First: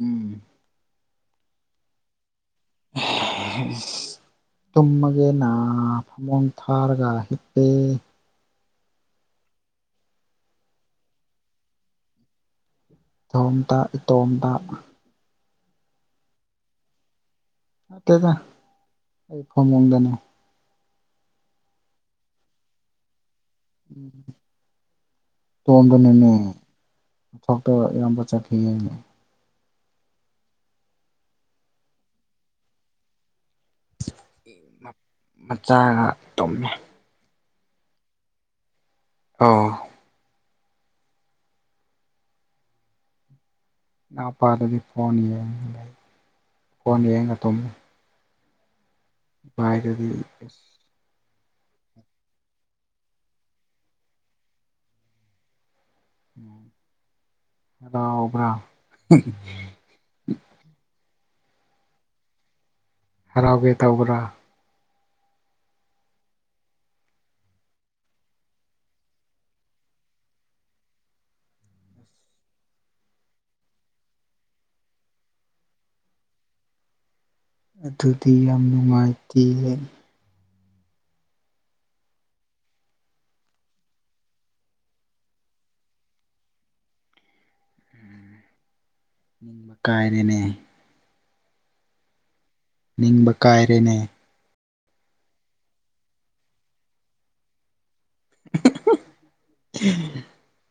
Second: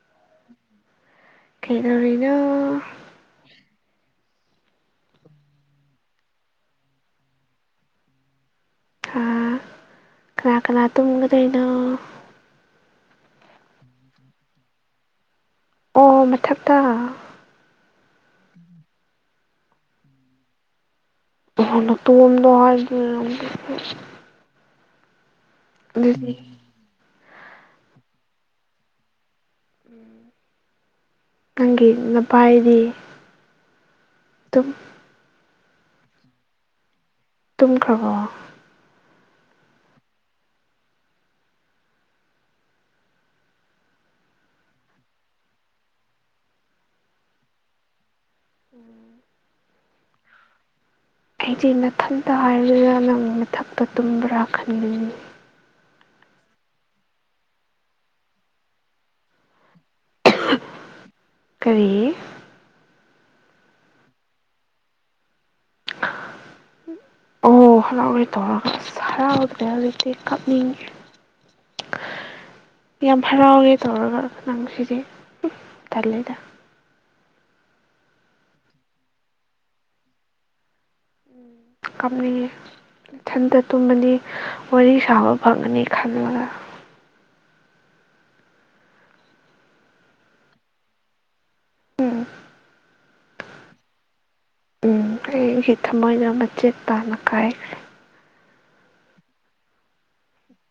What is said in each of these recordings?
ꯎꯝ ꯀꯩꯩꯅꯅ [unintelligible] ꯇꯨꯝꯃꯒꯦꯅ ꯐꯃꯣꯟ ꯊꯥꯔꯒ ꯍꯤꯞꯄꯦ ꯍꯥ ꯀꯅꯥ ꯀꯅꯥꯥ ꯇꯨꯝꯒꯗꯣꯏꯅꯣ ꯊꯣꯝꯇ ꯏꯇꯣꯝꯇ ꯑꯣ ꯃꯊꯛꯇ ꯑꯠꯇꯦꯗ ꯑꯩ ꯐꯣꯃꯗꯅꯣ ꯗ ꯍꯥꯏꯔꯒꯤ ꯄꯁꯦ ꯇꯣꯝꯗꯨꯅꯅꯦꯊꯇ ꯏꯌꯥꯝꯕ ꯆꯠꯈꯤ ꯍꯥꯏꯅꯦ ꯎꯝ ꯅꯪꯒꯤ ꯅꯚꯥꯏꯗꯤ ꯑꯗꯨꯝ ꯃꯆꯥꯒ ꯇꯝꯃꯤ ꯇꯝ ꯈ꯭ꯔꯕꯣ ꯑ ꯅ ꯄꯥꯗꯗꯤ ꯐꯣꯟ ꯌꯦꯡꯉ ꯐꯣꯟ ꯌꯦꯡꯒ ꯊꯨꯝꯃꯤ ꯎꯝ ꯃꯥꯔꯗꯤ ꯑꯩꯗꯤ ꯃꯊꯟꯇ ꯍꯥꯏꯔꯒ ꯅꯪ ꯃꯊꯛꯇ ꯇꯨꯝꯕ꯭ꯔꯥ ꯈꯟꯅꯤꯡꯉꯤ ꯥꯎꯕ꯭ꯔꯥ ꯀꯔꯤ ꯍꯔꯥꯎꯒꯦ ꯇꯧꯕ꯭ꯔꯥ [unintelligible] ꯑꯣ ꯍꯔꯥꯎꯦ ꯇꯧꯔꯒ ꯑꯁ ꯍꯔꯥꯎꯗ꯭ꯔꯦ ꯍꯧꯖꯤꯛꯇꯤ ꯀꯞꯅꯤꯡꯉꯦ [unintelligible] ꯌꯥꯝ ꯍꯔꯥꯎꯒꯦ ꯇꯧꯔꯒ ꯅꯪ ꯁꯤꯗꯤ ꯇꯂꯗ ꯑꯗꯨꯗꯤ ꯌꯥꯝ ꯅꯨꯡꯉꯥꯏꯇꯦ ꯀꯝꯅꯤ ꯏꯊꯟꯇ ꯇꯨꯝꯃꯅꯤ ꯋꯥꯔꯤ ꯁꯥꯕ ꯐꯪꯉꯅꯤ ꯈꯜꯂꯒ ꯅꯤꯡꯕ ꯀꯥꯏꯔꯦꯅꯦ ꯎꯝ ꯅꯤꯡꯕ ꯀꯥꯏꯔꯦꯅꯦ ꯎꯝ ꯑꯩꯒꯤ ꯊꯃꯣꯏꯅ ꯃꯆꯦꯠ ꯇꯥꯅ ꯀꯥꯏꯈ꯭ꯔꯦ [unintelligible]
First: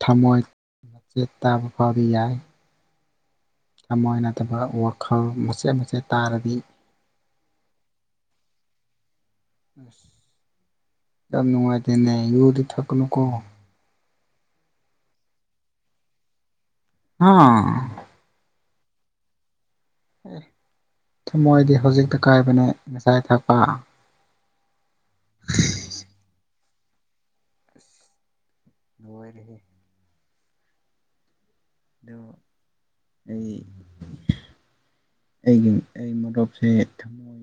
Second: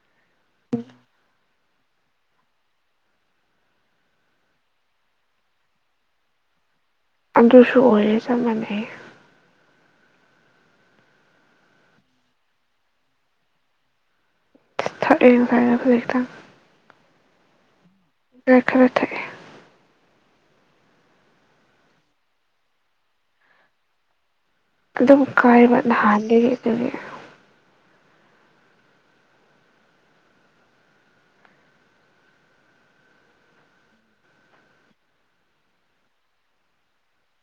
ꯊꯝꯃꯣꯏ ꯃꯆꯦꯠ ꯇꯥꯕ ꯐꯥꯎꯕ ꯌꯥꯏ ꯊꯃꯥꯏꯅꯗꯕ ꯋꯥꯈꯜ ꯃꯆꯦꯠ ꯃꯆꯦꯠ ꯇꯥꯔꯗꯤ ꯑꯗꯨꯁꯨ ꯑꯣꯏꯔꯦ ꯆꯞ ꯃꯥꯟꯅꯩ ꯌꯥꯝ ꯅꯨꯡꯉꯥꯏꯇꯦꯅꯦ ꯌꯗꯤ ꯊꯀꯅꯨꯀꯣ ꯊꯔ ꯊ ꯑꯥ ꯦꯦꯊꯒꯦ ꯑꯦ ꯊꯃꯣꯏꯗꯤ ꯍꯧꯖꯤꯛꯇ ꯀꯥꯏꯕꯅꯦ ꯉꯁꯥꯏ ꯊꯛꯄ ꯑꯗꯨꯗꯒꯤ ꯂꯣꯏꯗ ꯍꯦ ꯗꯣ ꯑꯩ ꯑꯩꯒꯤ ꯑꯩ ꯃꯣꯇꯣꯞꯁꯦ ꯊꯝꯃꯣꯏ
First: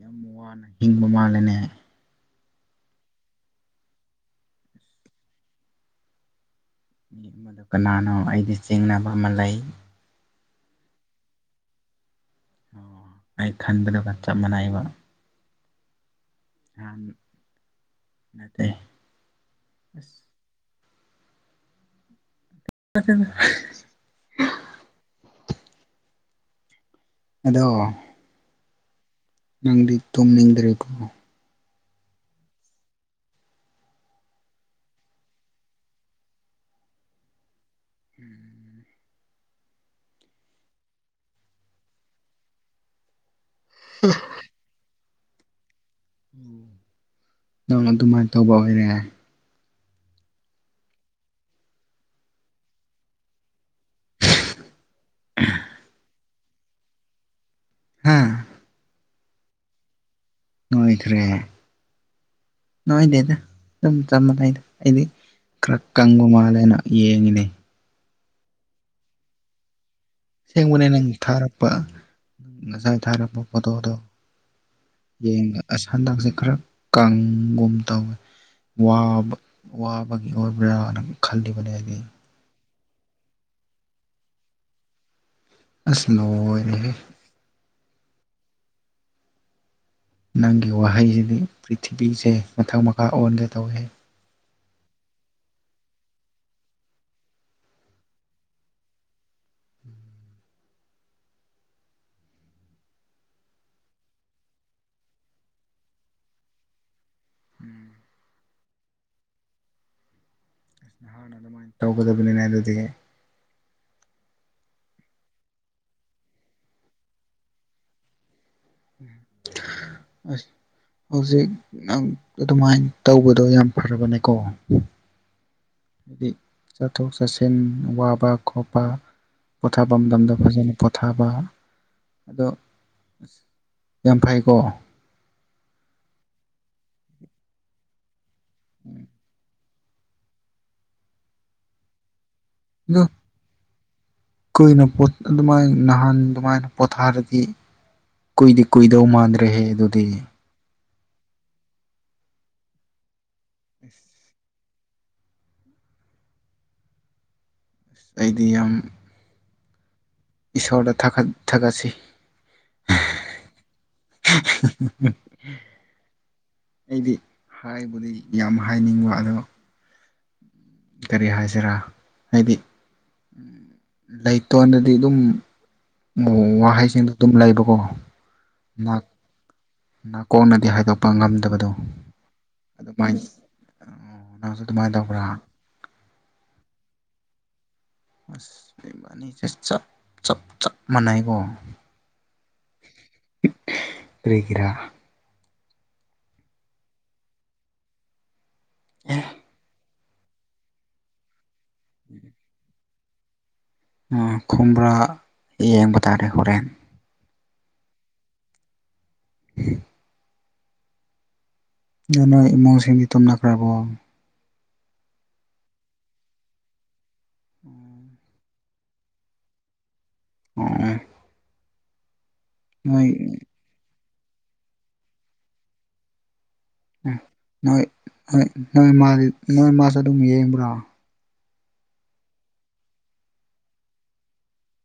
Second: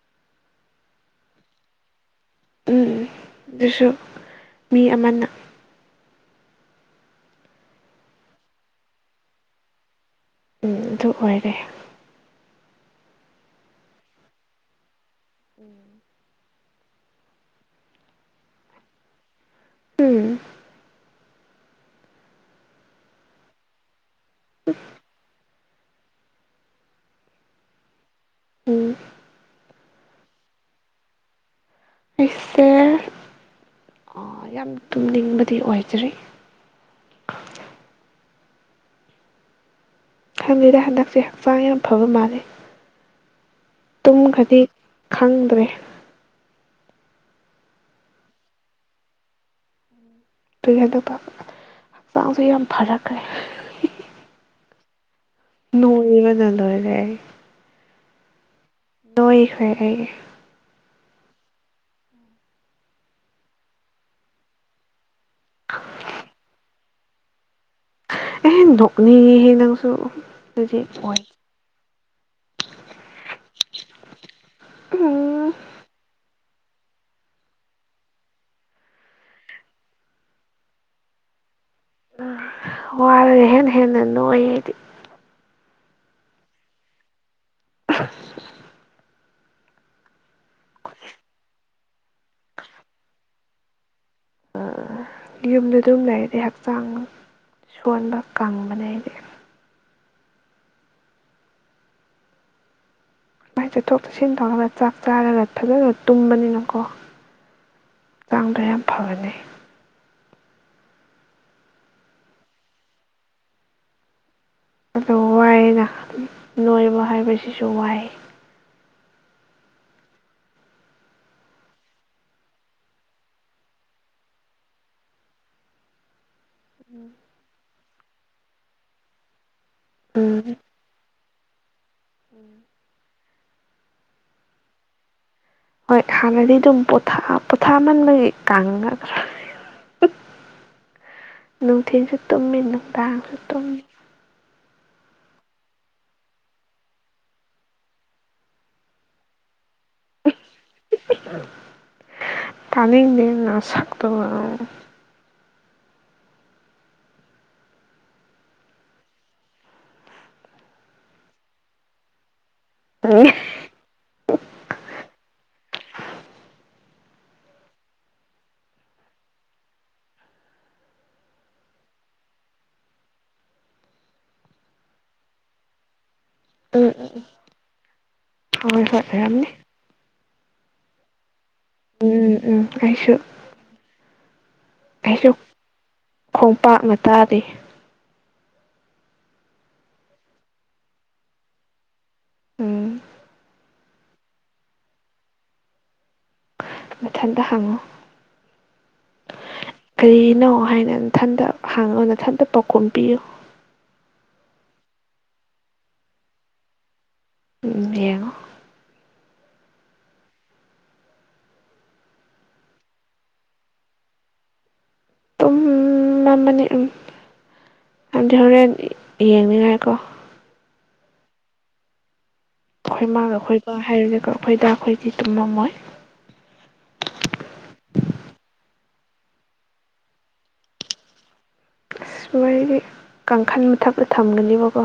ꯌꯥꯝ ꯋꯥꯅ ꯍꯤꯡꯕ ꯃꯥꯜꯂꯦꯅꯦ ꯎꯝ ꯑꯗꯨꯁꯨ ꯃꯤ ꯑꯃꯅ ꯃꯤ ꯑꯃꯗ ꯀꯅꯥꯅꯣ ꯑꯩꯗꯤ ꯆꯤꯡꯅꯕ ꯑꯃ ꯂꯩ ꯎꯝ ꯑꯗꯨ ꯑꯣꯏꯔꯦ ꯑꯣ ꯑꯩ ꯈꯟꯕꯗꯒ ꯆꯞ ꯃꯥꯟꯅꯩꯕ ꯅꯥꯟ ꯅꯠꯇꯦ ꯑꯁ ꯎꯝ ꯐ ꯑꯗꯣ ꯎꯝ ꯅꯪꯗꯤ ꯇꯨꯝꯅꯤꯡꯗ꯭ꯔꯦꯀꯣ ꯑꯁꯦ ꯌꯥꯝ ꯇꯨꯝꯅꯤꯡꯕꯗꯤ ꯑꯣꯏꯖꯔꯤ ꯎꯝ ꯈꯕꯤꯗ ꯍꯟꯗꯛꯁꯦ ꯍꯛꯆꯥꯡ ꯌꯥꯝ ꯐꯕ ꯃꯥꯂꯦ ꯇꯨꯝ ꯈꯗꯤ ꯈꯪꯗ꯭ꯔꯦ ꯅꯧꯅ ꯑꯗꯨꯃꯥꯏꯅ ꯇꯧꯕ ꯑꯣꯏꯔꯦ ꯑꯗꯨ ꯀꯗ ꯍꯛꯆꯥꯡꯁ ꯌꯥꯝ ꯐꯔꯛꯈ꯭ꯔꯦ ꯂ ꯂꯩ ꯍꯥꯥ ꯂꯏ ꯈꯔꯦ ꯣꯏꯗ꯭ꯔꯦ ꯅꯣꯏꯗꯦꯗ ꯑꯗꯨꯝ ꯆꯞ ꯃꯥꯟꯅꯩꯗ ꯑꯩꯗꯤ ꯀ꯭ꯔ ꯀꯪꯒꯨ ꯃꯥꯂꯅ ꯌꯦꯉꯅꯦꯦ ꯑꯦꯍ ꯅꯣꯛꯅꯤ ꯍꯦ ꯅꯪꯁꯨꯣ ꯁꯦꯡꯕꯅꯦ ꯅꯪ ꯊꯥꯔꯛꯄ ꯉꯁꯥꯏ ꯊꯥꯔꯛꯄ ꯄꯣꯇꯣꯗꯣ ꯎꯝ ꯌꯦꯡꯒ ꯍꯟꯗꯥꯛꯁꯦ ꯈꯔ ꯀꯥꯡꯒꯨꯝ ꯇꯧꯋꯦ ꯋꯥꯕ ꯋꯥꯕꯒꯤ ꯑꯣꯏꯕ꯭ꯔꯥꯅ ꯈꯜꯂꯤꯕꯅꯦ ꯍꯥꯏꯗꯤ ꯋꯥꯦ ꯍꯦ ꯍꯦꯟꯅ ꯅꯣꯗꯤ ꯑꯁꯅ ꯑꯣꯏꯔꯤꯦ ꯑ ꯅꯪꯒꯤ ꯋꯥꯍꯩꯁꯤꯗꯤ ꯄ꯭ꯔꯤꯊꯤꯕꯤꯁꯦ ꯃꯊꯛ ꯃꯈꯥ ꯑꯣꯟꯒꯦ ꯇꯧꯏꯦ ꯑ ꯌꯨꯝꯗ ꯑꯗꯨꯝ ꯂꯩꯔꯗꯤꯦ ꯍꯛꯆꯥꯡ ꯁꯣꯟꯕ ꯀꯪꯕꯅꯦ ꯑꯩꯗꯤ ꯃꯥꯏ ꯆꯠꯊꯣꯛ ꯆꯠꯁꯤꯟ ꯇꯧꯔꯒ ꯆꯥꯛ ꯆꯥꯔꯒ ꯐꯖꯅ ꯇꯨꯝꯕꯅꯤꯅꯀꯣ ꯀꯥꯡꯕ ꯌꯥꯝ ꯐꯒꯅꯤ ꯑꯁ ꯍꯥꯟꯅ ꯑꯗꯨꯃꯥꯏꯅ ꯇꯧꯒꯗꯕꯅꯤꯅ ꯑꯗꯨꯗꯤ ꯑꯗꯣ ꯋꯥꯏꯅ ꯅꯣꯏꯕ ꯍꯥꯏꯕꯁꯤꯁꯨ ꯋꯥꯏ ꯑ ꯍꯧꯖꯤꯛ ꯅꯪ ꯑꯗꯨꯃꯥꯏꯅ ꯇꯧꯕꯗꯣ ꯌꯥꯝ ꯐꯔꯕꯅꯦꯀꯣ ꯍꯥꯏꯗꯤ ꯆꯠꯊꯣꯛ ꯆꯠꯁꯤꯟ ꯋꯥꯕ ꯈꯣꯠꯄ ꯄꯣꯊꯥꯕ ꯃꯇꯝꯗ ꯐꯖꯅ ꯄꯣꯊꯥꯕ ꯑꯗꯣ ꯎꯝ ꯌꯥꯝ ꯐꯩꯀꯣ ꯍꯣꯏ ꯍꯥꯟꯅꯗꯤ ꯑꯗꯨꯝ ꯄꯣꯊꯥ ꯄꯣꯊꯥꯃꯟꯕꯒꯤ ꯀꯥꯡꯒ ꯈ ꯅꯨꯡꯊꯤꯟꯁꯨ ꯇꯨꯝꯃꯤ ꯑꯗꯣ ꯅꯨꯡꯗꯥꯡꯁꯨ ꯇꯨꯝꯃꯤ ꯀꯨꯏꯅ ꯑꯗꯨꯃꯥꯏꯅ ꯅꯍꯥꯟ ꯑꯗꯨꯃꯥꯏꯅ ꯄꯣꯊꯥꯔꯗꯤ ꯀꯨꯏꯗꯤ ꯀꯨꯏꯗꯧ ꯃꯥꯟꯗ꯭ꯔꯦꯍꯦ ꯑꯗꯨꯗꯤ ꯇꯥꯅꯤꯡꯗꯦ ꯅꯁꯛꯇꯨꯒ ꯅꯪ ꯑꯩꯗꯤ ꯌꯥꯝ ꯏꯁꯣꯔꯗ ꯊꯒꯠ ꯊꯒꯠꯁꯤ ꯑ ꯑꯩꯗꯤ ꯍꯥꯏꯕꯗ ꯌꯥꯝ ꯍꯥꯏꯅꯤꯡꯕ ꯑꯗꯣ ꯀꯔꯤ ꯍꯥꯏꯁꯤꯔꯥ ꯍꯥꯏꯗꯤ ꯂꯩꯇꯣꯟꯗꯗꯤ ꯑꯗꯨꯝ ꯋꯥꯍꯩꯁꯤꯡꯗꯣ ꯎꯝ ꯑꯗꯨꯝ ꯂꯩꯕꯀꯣ ꯍꯣꯏ ꯉ ꯍꯣꯏ ꯑꯣꯏꯔꯝꯅꯤ ꯅꯥꯀꯣꯡꯅꯗꯤ ꯍꯥꯏꯗꯣꯛꯄ ꯉꯝꯗꯕꯗꯣ ꯎꯝ ꯎꯝ ꯑꯩꯁꯨ ꯑꯗꯨꯃꯥꯏꯅ ꯅꯪꯁꯨ ꯑꯗꯨꯃꯥꯏꯅ ꯇꯧꯕ꯭ꯔꯥ ꯑꯩꯁꯨ ꯈꯣꯡꯄꯥꯛꯅ ꯇꯥꯗꯦ ꯑꯁ ꯅꯤ ꯆꯞ ꯆꯞ ꯆꯞ ꯃꯅꯥꯏꯀꯣ ꯎꯝ ꯀ꯭ꯔꯤꯒꯤꯔꯥ ꯃꯊꯟꯇꯥ ꯍꯥꯡꯉꯨ ꯑꯦ ꯀꯔꯤꯅꯣ ꯍꯥꯏꯅ ꯏꯊꯟꯇ ꯍꯥꯡꯉꯣ ꯏꯊꯟꯇ ꯄꯥꯎꯈꯣꯝ ꯄꯤꯌꯨ ꯈꯣꯡꯕ꯭ꯔꯥ ꯌꯦꯡꯕ ꯇꯥꯔꯦ ꯍꯣꯔꯦꯟ ꯎꯝ ꯌꯦꯉꯣ ꯎꯃ ꯅꯣꯢ ꯏꯃꯨꯡꯁꯤꯡꯗꯤ ꯇꯨꯝꯅꯈ꯭ꯔꯕꯣ ꯇꯨꯝꯃꯝꯃꯅꯤ ꯎꯝ ꯍꯥꯢꯗꯤ ꯍꯣꯔꯦꯟ ꯌꯦꯡꯅꯤꯡꯉꯥꯏꯀꯣ ꯎꯝ ꯑꯩꯈꯣꯏ ꯃꯥꯒ ꯈꯣꯏꯒ ꯍꯥꯏꯔꯤꯁꯦꯀ ꯑꯩꯈꯣꯏꯗ ꯑꯩꯈꯣꯏꯗꯤ ꯇꯨꯝꯃꯝꯃꯣꯏ ꯎꯝ ꯅꯣꯏ ꯅꯣꯏ ꯃꯥꯗꯤ ꯅꯣꯏ ꯃꯥꯁꯨ ꯑꯗꯨꯝ ꯌꯦꯡꯕ꯭ꯔꯣ ꯑꯁꯃꯥꯏꯒꯤ ꯀꯥꯡꯈꯜ ꯃꯊꯞꯇ ꯊꯝꯒꯅꯦꯕꯀꯣ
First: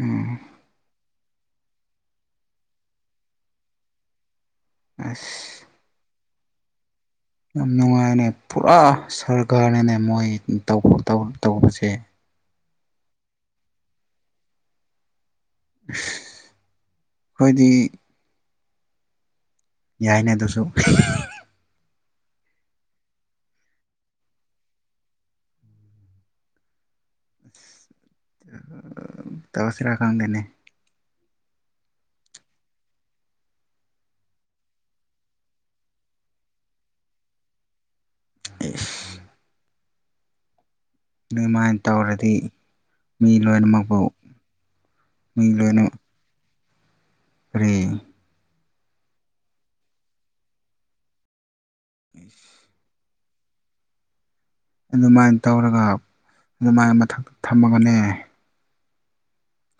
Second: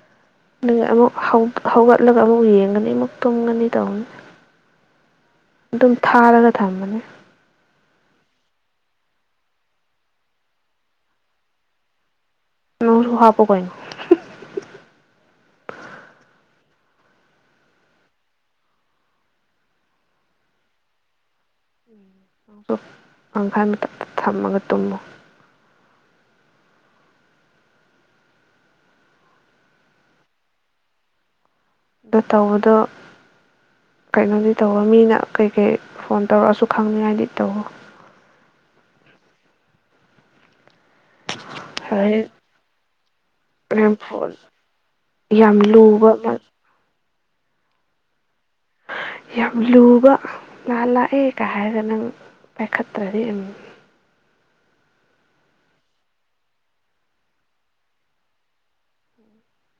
ꯎꯝ ꯅꯪ ꯑꯃꯨꯛ ꯍꯧꯒꯠꯂꯒ ꯑꯃꯨꯛ ꯌꯦꯡꯒꯅꯤ ꯑꯃꯨꯛ ꯇꯨꯝꯒꯅꯤ ꯇꯧꯅꯤ ꯑꯁ ꯊꯥꯔꯒ ꯊꯝꯕꯅꯤ ꯌꯥꯝ ꯅꯨꯡꯉꯥꯏꯅꯦ ꯄꯨꯔꯥ ꯁꯔꯀꯥꯔꯅꯅꯦ ꯃꯣꯏ ꯇꯧꯕꯁꯦ ꯅꯣꯢꯖꯨ ꯍꯥꯄꯨ ꯀꯩꯅꯣ ꯑꯩꯈꯣꯏꯗꯤ ꯌꯥꯏꯅꯦ ꯑꯗꯨꯁꯨ ꯎꯝ ꯄꯪꯈꯥꯏ ꯃꯊꯛꯇ ꯊꯝꯃꯒ ꯇꯨꯝꯃꯨ ꯇꯁꯤꯔꯥ ꯈꯪꯗꯅꯦ ꯑꯗꯣ ꯇꯧꯕꯗꯣ ꯀꯩꯅꯣꯗꯤ ꯇꯧꯋ ꯃꯤꯅ ꯀꯩꯀꯩ ꯐꯣꯟ ꯇꯧꯔꯛꯑꯁꯨ ꯈꯪꯅꯤꯉꯥꯏꯗꯤ ꯇꯧꯋꯣ ꯑꯦ ꯑꯗꯨꯃꯥꯏꯅ ꯍꯣꯔꯦꯟ ꯇꯧꯔꯗꯤ ꯃꯤ ꯅꯪ ꯂꯣꯏꯅꯃꯛꯄꯨ ꯐꯣꯟ ꯃꯤ ꯌꯥꯝ ꯂꯣꯏꯅ ꯂꯨꯕ [unintelligible] ꯌꯥꯝ ꯂꯨꯕ ꯂ ꯂꯥꯛꯑꯦ ꯀ ꯍꯥꯏꯔꯒ ꯅꯪ ꯄꯥꯏꯈꯠ ꯑꯗꯤ ꯑꯗꯨꯃꯥꯏꯅ ꯇꯧꯔꯒ ꯑꯗꯨꯃꯥꯏꯅ ꯃꯊꯛꯇ ꯊꯝꯃꯒꯅꯦ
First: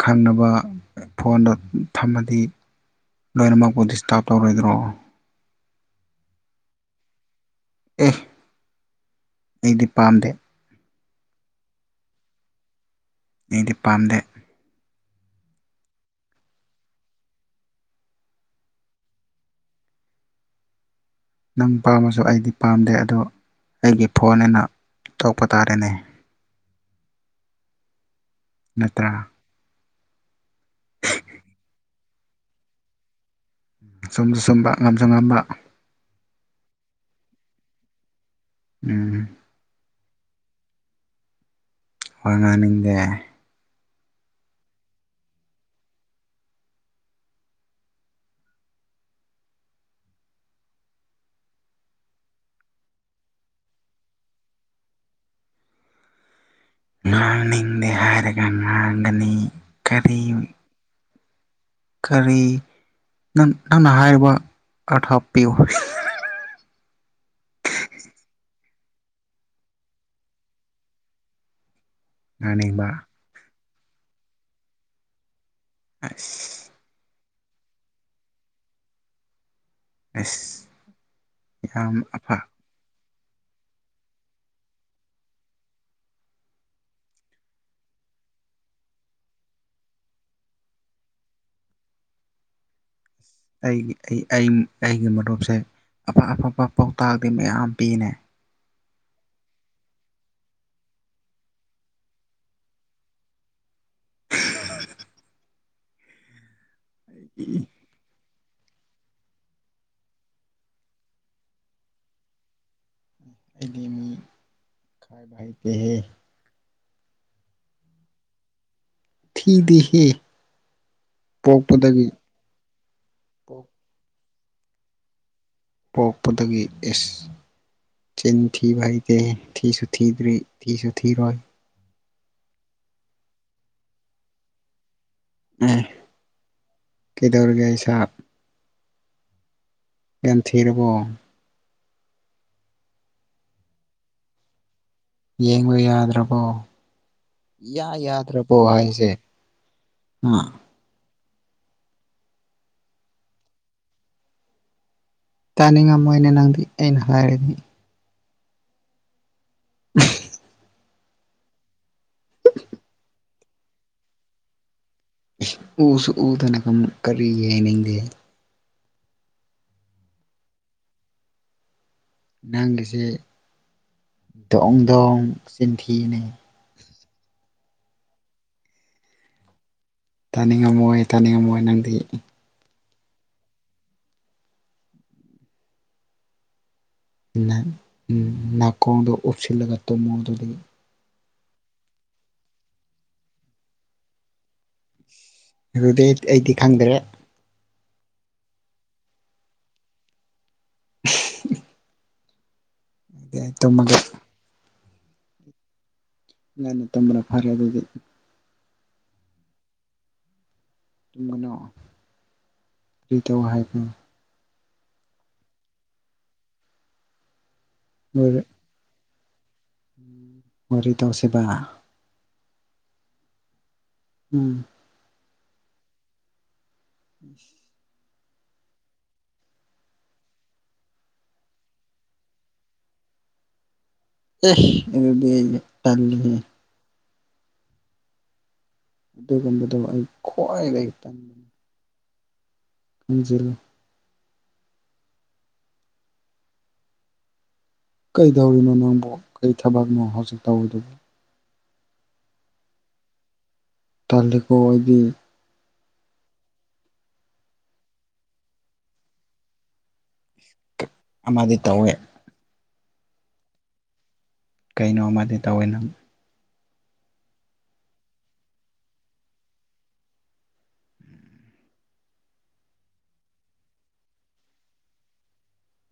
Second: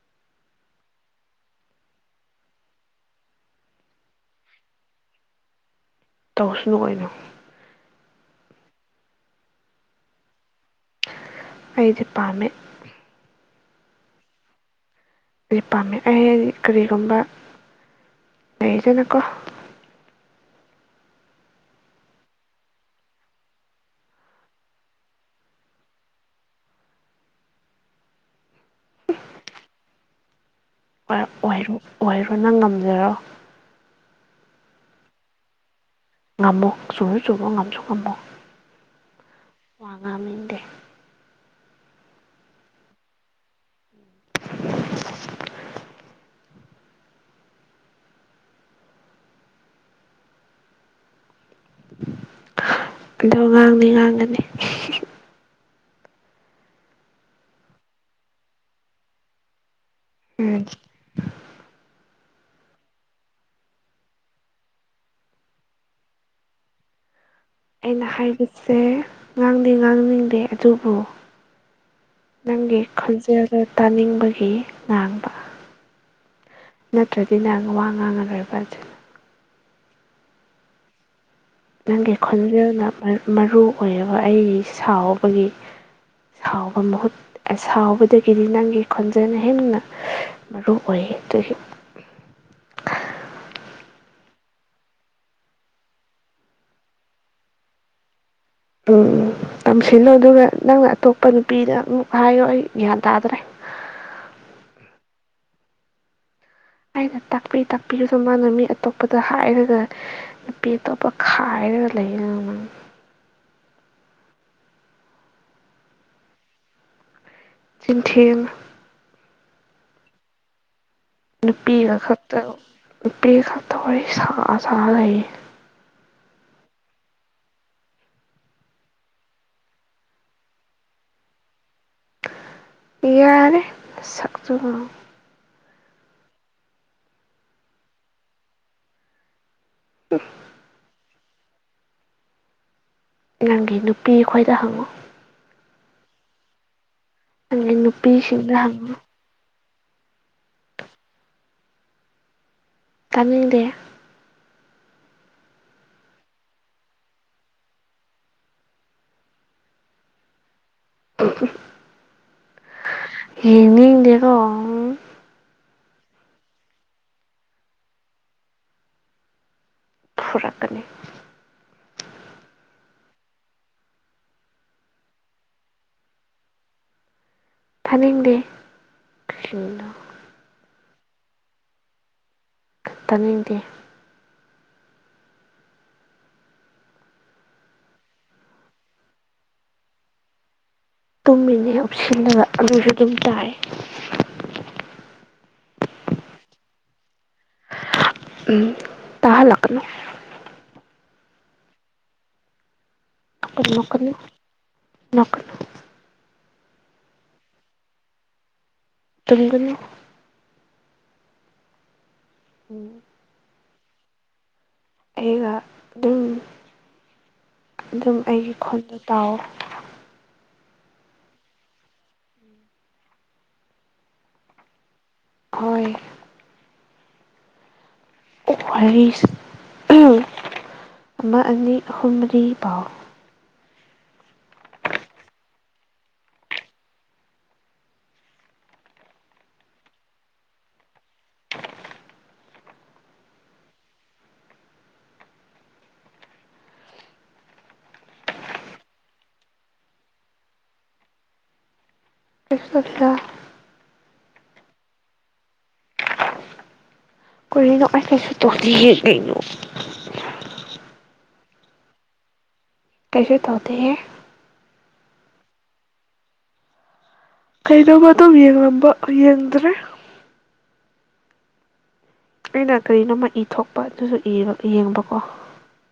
ꯈꯪꯅꯕ ꯐꯣꯟꯗ ꯊꯝꯃꯗꯤ ꯂꯣꯏꯅꯃꯛꯄꯨ ꯗꯤꯁꯇꯥꯔꯕ ꯇꯧꯔꯣꯏꯗ꯭ꯔꯣ ꯇꯧꯁꯅꯨ ꯑꯣꯏꯅ ꯑꯦ ꯑꯩꯗꯤ ꯄꯥꯝꯗꯦ ꯑꯩꯗꯤ ꯄꯃꯦ ꯑꯩꯗꯤ ꯄꯥꯝꯗꯦ ꯑꯗꯨ ꯄꯥꯝꯃꯦ ꯑꯩꯗꯤ ꯀꯔꯤꯒꯨꯝꯕ ꯂꯩꯗꯅꯀꯣ ꯅꯪ ꯄꯥꯃꯁꯨ ꯑꯩꯗꯤ ꯄꯥꯝꯗꯦ ꯑꯗꯨꯣ ꯑꯩꯒꯤ ꯐꯣꯟ ꯑꯅ ꯇꯄ ꯇꯥꯔꯦꯅꯦ ꯅꯠꯇ꯭ꯔꯥ ꯑꯣꯏꯔꯣ ꯑꯣꯏꯔꯣ ꯅꯪ ꯉꯝꯖꯔꯣ ꯁꯨꯝꯁꯨ ꯁꯨꯝꯕ ꯉꯝꯁꯨ ꯉꯝꯕ ꯉꯝꯃꯣ ꯆꯨꯝꯁꯨ ꯆꯨꯝꯃꯣ ꯉꯝꯁꯨ ꯉꯝꯃꯣ ꯎꯝ ꯋꯥ ꯉꯥꯡꯅꯤꯡꯗꯦ ꯋꯥ ꯉꯥꯡꯅꯤꯡꯗꯦ ꯑꯗꯣ ꯉꯥꯡꯗꯤ ꯉꯥꯡꯒꯅꯤ ꯉꯥꯡꯅꯤꯡꯗꯦ ꯍꯥꯏꯔꯒ ꯉꯥꯡꯒꯅꯤ ꯀ ꯎꯝ ꯀꯔꯤ ꯅꯪ ꯅꯪꯅ ꯍꯥꯏꯔꯤꯕ ꯑꯥꯔꯊ ꯄꯤꯌꯨ꯫ ꯑꯩꯅ ꯍꯥꯏꯕꯁꯦ ꯉꯥꯡꯗꯦ ꯉꯥꯡꯅꯤꯡꯗꯦ ꯑꯗꯨꯕꯨ ꯅꯪꯒꯤ ꯉꯥꯡꯅꯤꯡꯕ ꯈꯣꯟꯖꯦꯜꯗꯣ ꯇꯥꯅꯤꯡꯕꯒꯤ ꯉꯥꯡꯕ꯫ ꯑꯁ ꯅꯠꯇ꯭ꯔꯗꯤꯅꯦ ꯋꯥ ꯉꯥꯡꯉꯔꯣꯏꯕ ꯑꯗꯨꯅ ꯑꯁ ꯌꯥꯝ ꯅꯪꯒꯤ ꯑꯐ ꯈꯣꯟꯖꯦꯜꯅ ꯃꯔ ꯃꯔꯨ ꯑꯣꯏꯔꯕ ꯑꯩꯒꯤ ꯁꯥꯎꯕꯒꯤ ꯁꯥꯎꯕ ꯃꯍꯨꯠ ꯑꯁꯥꯎꯕꯗꯒꯤꯗꯤ ꯅꯪꯒꯤ ꯈꯣꯟꯖꯦꯟꯅ ꯍꯦꯟꯅ ꯃꯔꯨ ꯑꯣꯏꯌꯦ꯫ ꯑꯦ ꯑꯗꯨꯒꯤ ꯏꯒꯤ ꯑꯩ ꯑꯩ ꯑꯩꯒꯤ ꯃꯔꯨꯞꯁꯦ ꯑꯐ ꯑꯐꯕ ꯄꯥꯎꯇꯥꯛꯗꯤ ꯃꯌꯥꯝ ꯄꯤꯌꯦꯅꯦ꯫ ꯎꯝ ꯇꯝꯁꯤꯜꯂꯨ ꯑꯗꯨꯒ ꯅꯪꯅ ꯑꯇꯣꯞꯄ ꯅꯨꯄꯤꯗ ꯑꯃꯨꯛ ꯍꯥꯏꯌꯣ ꯑꯩ ꯒ꯭ꯌꯥꯟ ꯇꯥꯗ꯭ꯔꯦ꯫ [unintelligible] ꯑꯩꯅ ꯇꯥꯛꯄꯤ ꯇꯥꯛꯄꯤ ꯑ ꯃꯥꯅ ꯃꯤ ꯑꯇꯣꯞꯄꯗ ꯍꯥꯏꯔꯒ ꯅꯨꯄꯤ ꯑꯇꯣꯞꯄ ꯈꯥꯏꯔꯒ ꯂꯩꯌꯦꯅ ꯅꯡ꯫ ꯗꯤ ꯃꯤ ꯈꯥꯏꯕ ꯍꯩꯇꯦꯍꯦ ꯆꯤꯟ ꯊꯤꯔꯅꯨ ꯊꯤꯗꯦꯍꯦ ꯅꯨꯄꯤꯒ ꯈꯠꯇ ꯅꯨꯄꯤꯒ ꯈꯠꯇ ꯋꯥꯔꯤ ꯁꯥ ꯁꯥ ꯂꯩꯌꯦ꯫ ꯄꯣꯛꯄꯗꯒꯤ ꯏꯁ ꯆꯤꯟ ꯊꯤꯕ ꯍꯩꯇꯦꯍꯦ ꯊꯤꯁꯨ ꯊꯤꯗ꯭ꯔꯤ ꯊꯤꯁꯨ ꯊꯤꯔꯣꯏ꯫ ꯏꯌꯥꯔꯦ ꯁꯛꯇꯨꯒ ꯑꯦ ꯀꯩꯗꯧꯔꯤꯒꯦ ꯏꯁꯥ ꯒꯟꯊꯤꯔꯔꯕꯣ ꯅꯪꯒꯤ ꯅꯨꯄꯤ ꯈꯣꯏꯗ ꯍꯪꯉꯨ ꯌꯦꯡꯕ ꯌꯥꯗ꯭ꯔꯕꯣ ꯅꯪꯒꯤ ꯏꯌꯥ ꯅꯨꯄꯤꯁꯤꯡꯗ ꯌꯥꯗ꯭ꯔꯕꯣ ꯍꯪꯉꯨ ꯍꯥꯏꯖꯦ ꯉꯥ ꯇꯥꯅꯤꯡꯗꯦꯍꯦ ꯇꯥꯅꯤꯡꯉꯝꯃꯣꯏꯅꯦ ꯅꯪꯗꯤ ꯑꯩꯅ ꯍꯥꯏꯔꯗꯤ [unintelligible] [unintelligible] ꯌꯦꯡꯅꯤꯡꯗꯦꯀꯣ ꯎꯁꯨ ꯎꯗꯅ ꯀꯝ ꯀꯔꯤꯒꯤ ꯌꯦꯡꯅꯤꯡꯗꯦ꯫ ꯐꯨꯔꯛꯀꯅꯤ ꯅꯪꯒꯤꯁꯦ ꯗꯣꯡ ꯗꯣꯡ ꯆꯤꯟꯊꯤꯅꯦ ꯐꯅꯤꯡꯗꯦ [unintelligible] ꯇꯥꯅꯤꯡꯉꯝꯃꯣꯏ ꯇꯥꯅꯤꯡꯉꯝꯃꯣꯏ ꯅꯪꯗꯤ ꯈ ꯇꯥꯅꯤꯡꯗꯦ ꯅ ꯎꯝ ꯅꯥꯀꯣꯡꯗꯣ ꯑꯣꯞꯁꯤꯜꯂꯒ ꯇꯨꯃꯣ ꯑꯗꯨꯗꯤ꯫ ꯇꯨꯝꯃꯤꯅꯦ ꯎꯞꯁꯤꯜꯂꯒ ꯑꯗꯨꯁꯨ ꯑꯗꯨꯝ ꯇꯥꯏ꯫ ꯑꯗꯨꯗꯤ ꯑꯩ ꯑꯩꯗꯤ ꯈꯪꯗ꯭ꯔꯦ ꯎꯝ ꯇꯥꯍꯜꯂꯛꯀꯅꯨ [unintelligible] ꯑꯗꯨꯗꯤ ꯑꯩ ꯇꯨꯝꯃꯒꯦ ꯂꯀꯅ ꯉꯪꯅ ꯇꯝꯕ꯭ꯔꯥ ꯐꯔꯦ ꯑꯗꯨꯗꯤ ꯇꯨꯡꯒꯅ ꯇꯅ ꯎꯝ ꯀꯔꯤꯗ ꯍꯥꯏꯕ ꯑꯩꯒ ꯑꯗꯨꯝ ꯑꯗꯨꯝ ꯑꯩꯒꯤ ꯈꯨꯣꯟꯗꯣ ꯇꯥꯎ ꯑꯣꯏ ꯇꯁꯦꯕ ꯎꯝ ꯍꯣꯏ ꯎꯝ ꯎ ꯍꯥꯏꯔꯤꯁ ꯎ ꯑꯃ ꯑꯅꯤ ꯍꯨꯝꯔꯤ ꯄꯥꯎ ꯑꯦꯕꯗꯤ ꯆ ꯑꯗꯨꯒꯨꯝꯕꯗꯣ ꯑꯩ ꯈ꯭ꯋꯥꯏꯗꯒꯤ ꯄꯟꯕꯅꯤ ꯀꯟꯖꯔ ꯀꯩꯗꯧꯔꯤꯅꯣ ꯅꯪꯕꯨ ꯀꯔꯤ ꯊꯕꯛꯅꯣ ꯍꯧꯖꯤꯛ ꯇꯧꯔꯤꯗꯨꯕꯨ ꯑꯥ ꯇꯜꯂꯤꯀ ꯑꯩꯗꯤ ꯀꯔꯤꯅꯣ ꯑꯩ ꯀꯩꯁꯨ ꯇꯣꯜꯂꯤꯦ ꯀꯩꯅꯣ ꯑꯃꯗꯤ ꯇꯧꯋꯦ ꯀꯩꯁꯦ ꯇꯗ ꯍ ꯀꯩꯅꯣ ꯑꯃꯗꯤ ꯇꯧꯋꯦꯅ ꯀꯩꯗꯧꯕ ꯑꯗꯨꯝ ꯌꯦꯡꯝꯕ ꯌꯦꯡꯗ꯭ꯔꯦ ꯑꯩꯅ ꯀꯔꯤꯅꯣꯝꯃ ꯏ ꯊꯣꯛꯄ ꯑꯗꯨꯁꯨ ꯌꯦꯡꯕꯀꯣ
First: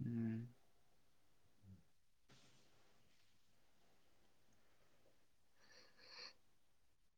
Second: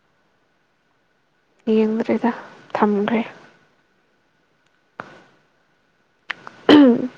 ꯎꯝ ꯌꯦꯡꯗ꯭ꯔꯦꯗ ꯊꯥꯃ꯭ꯔꯦ ꯎꯝ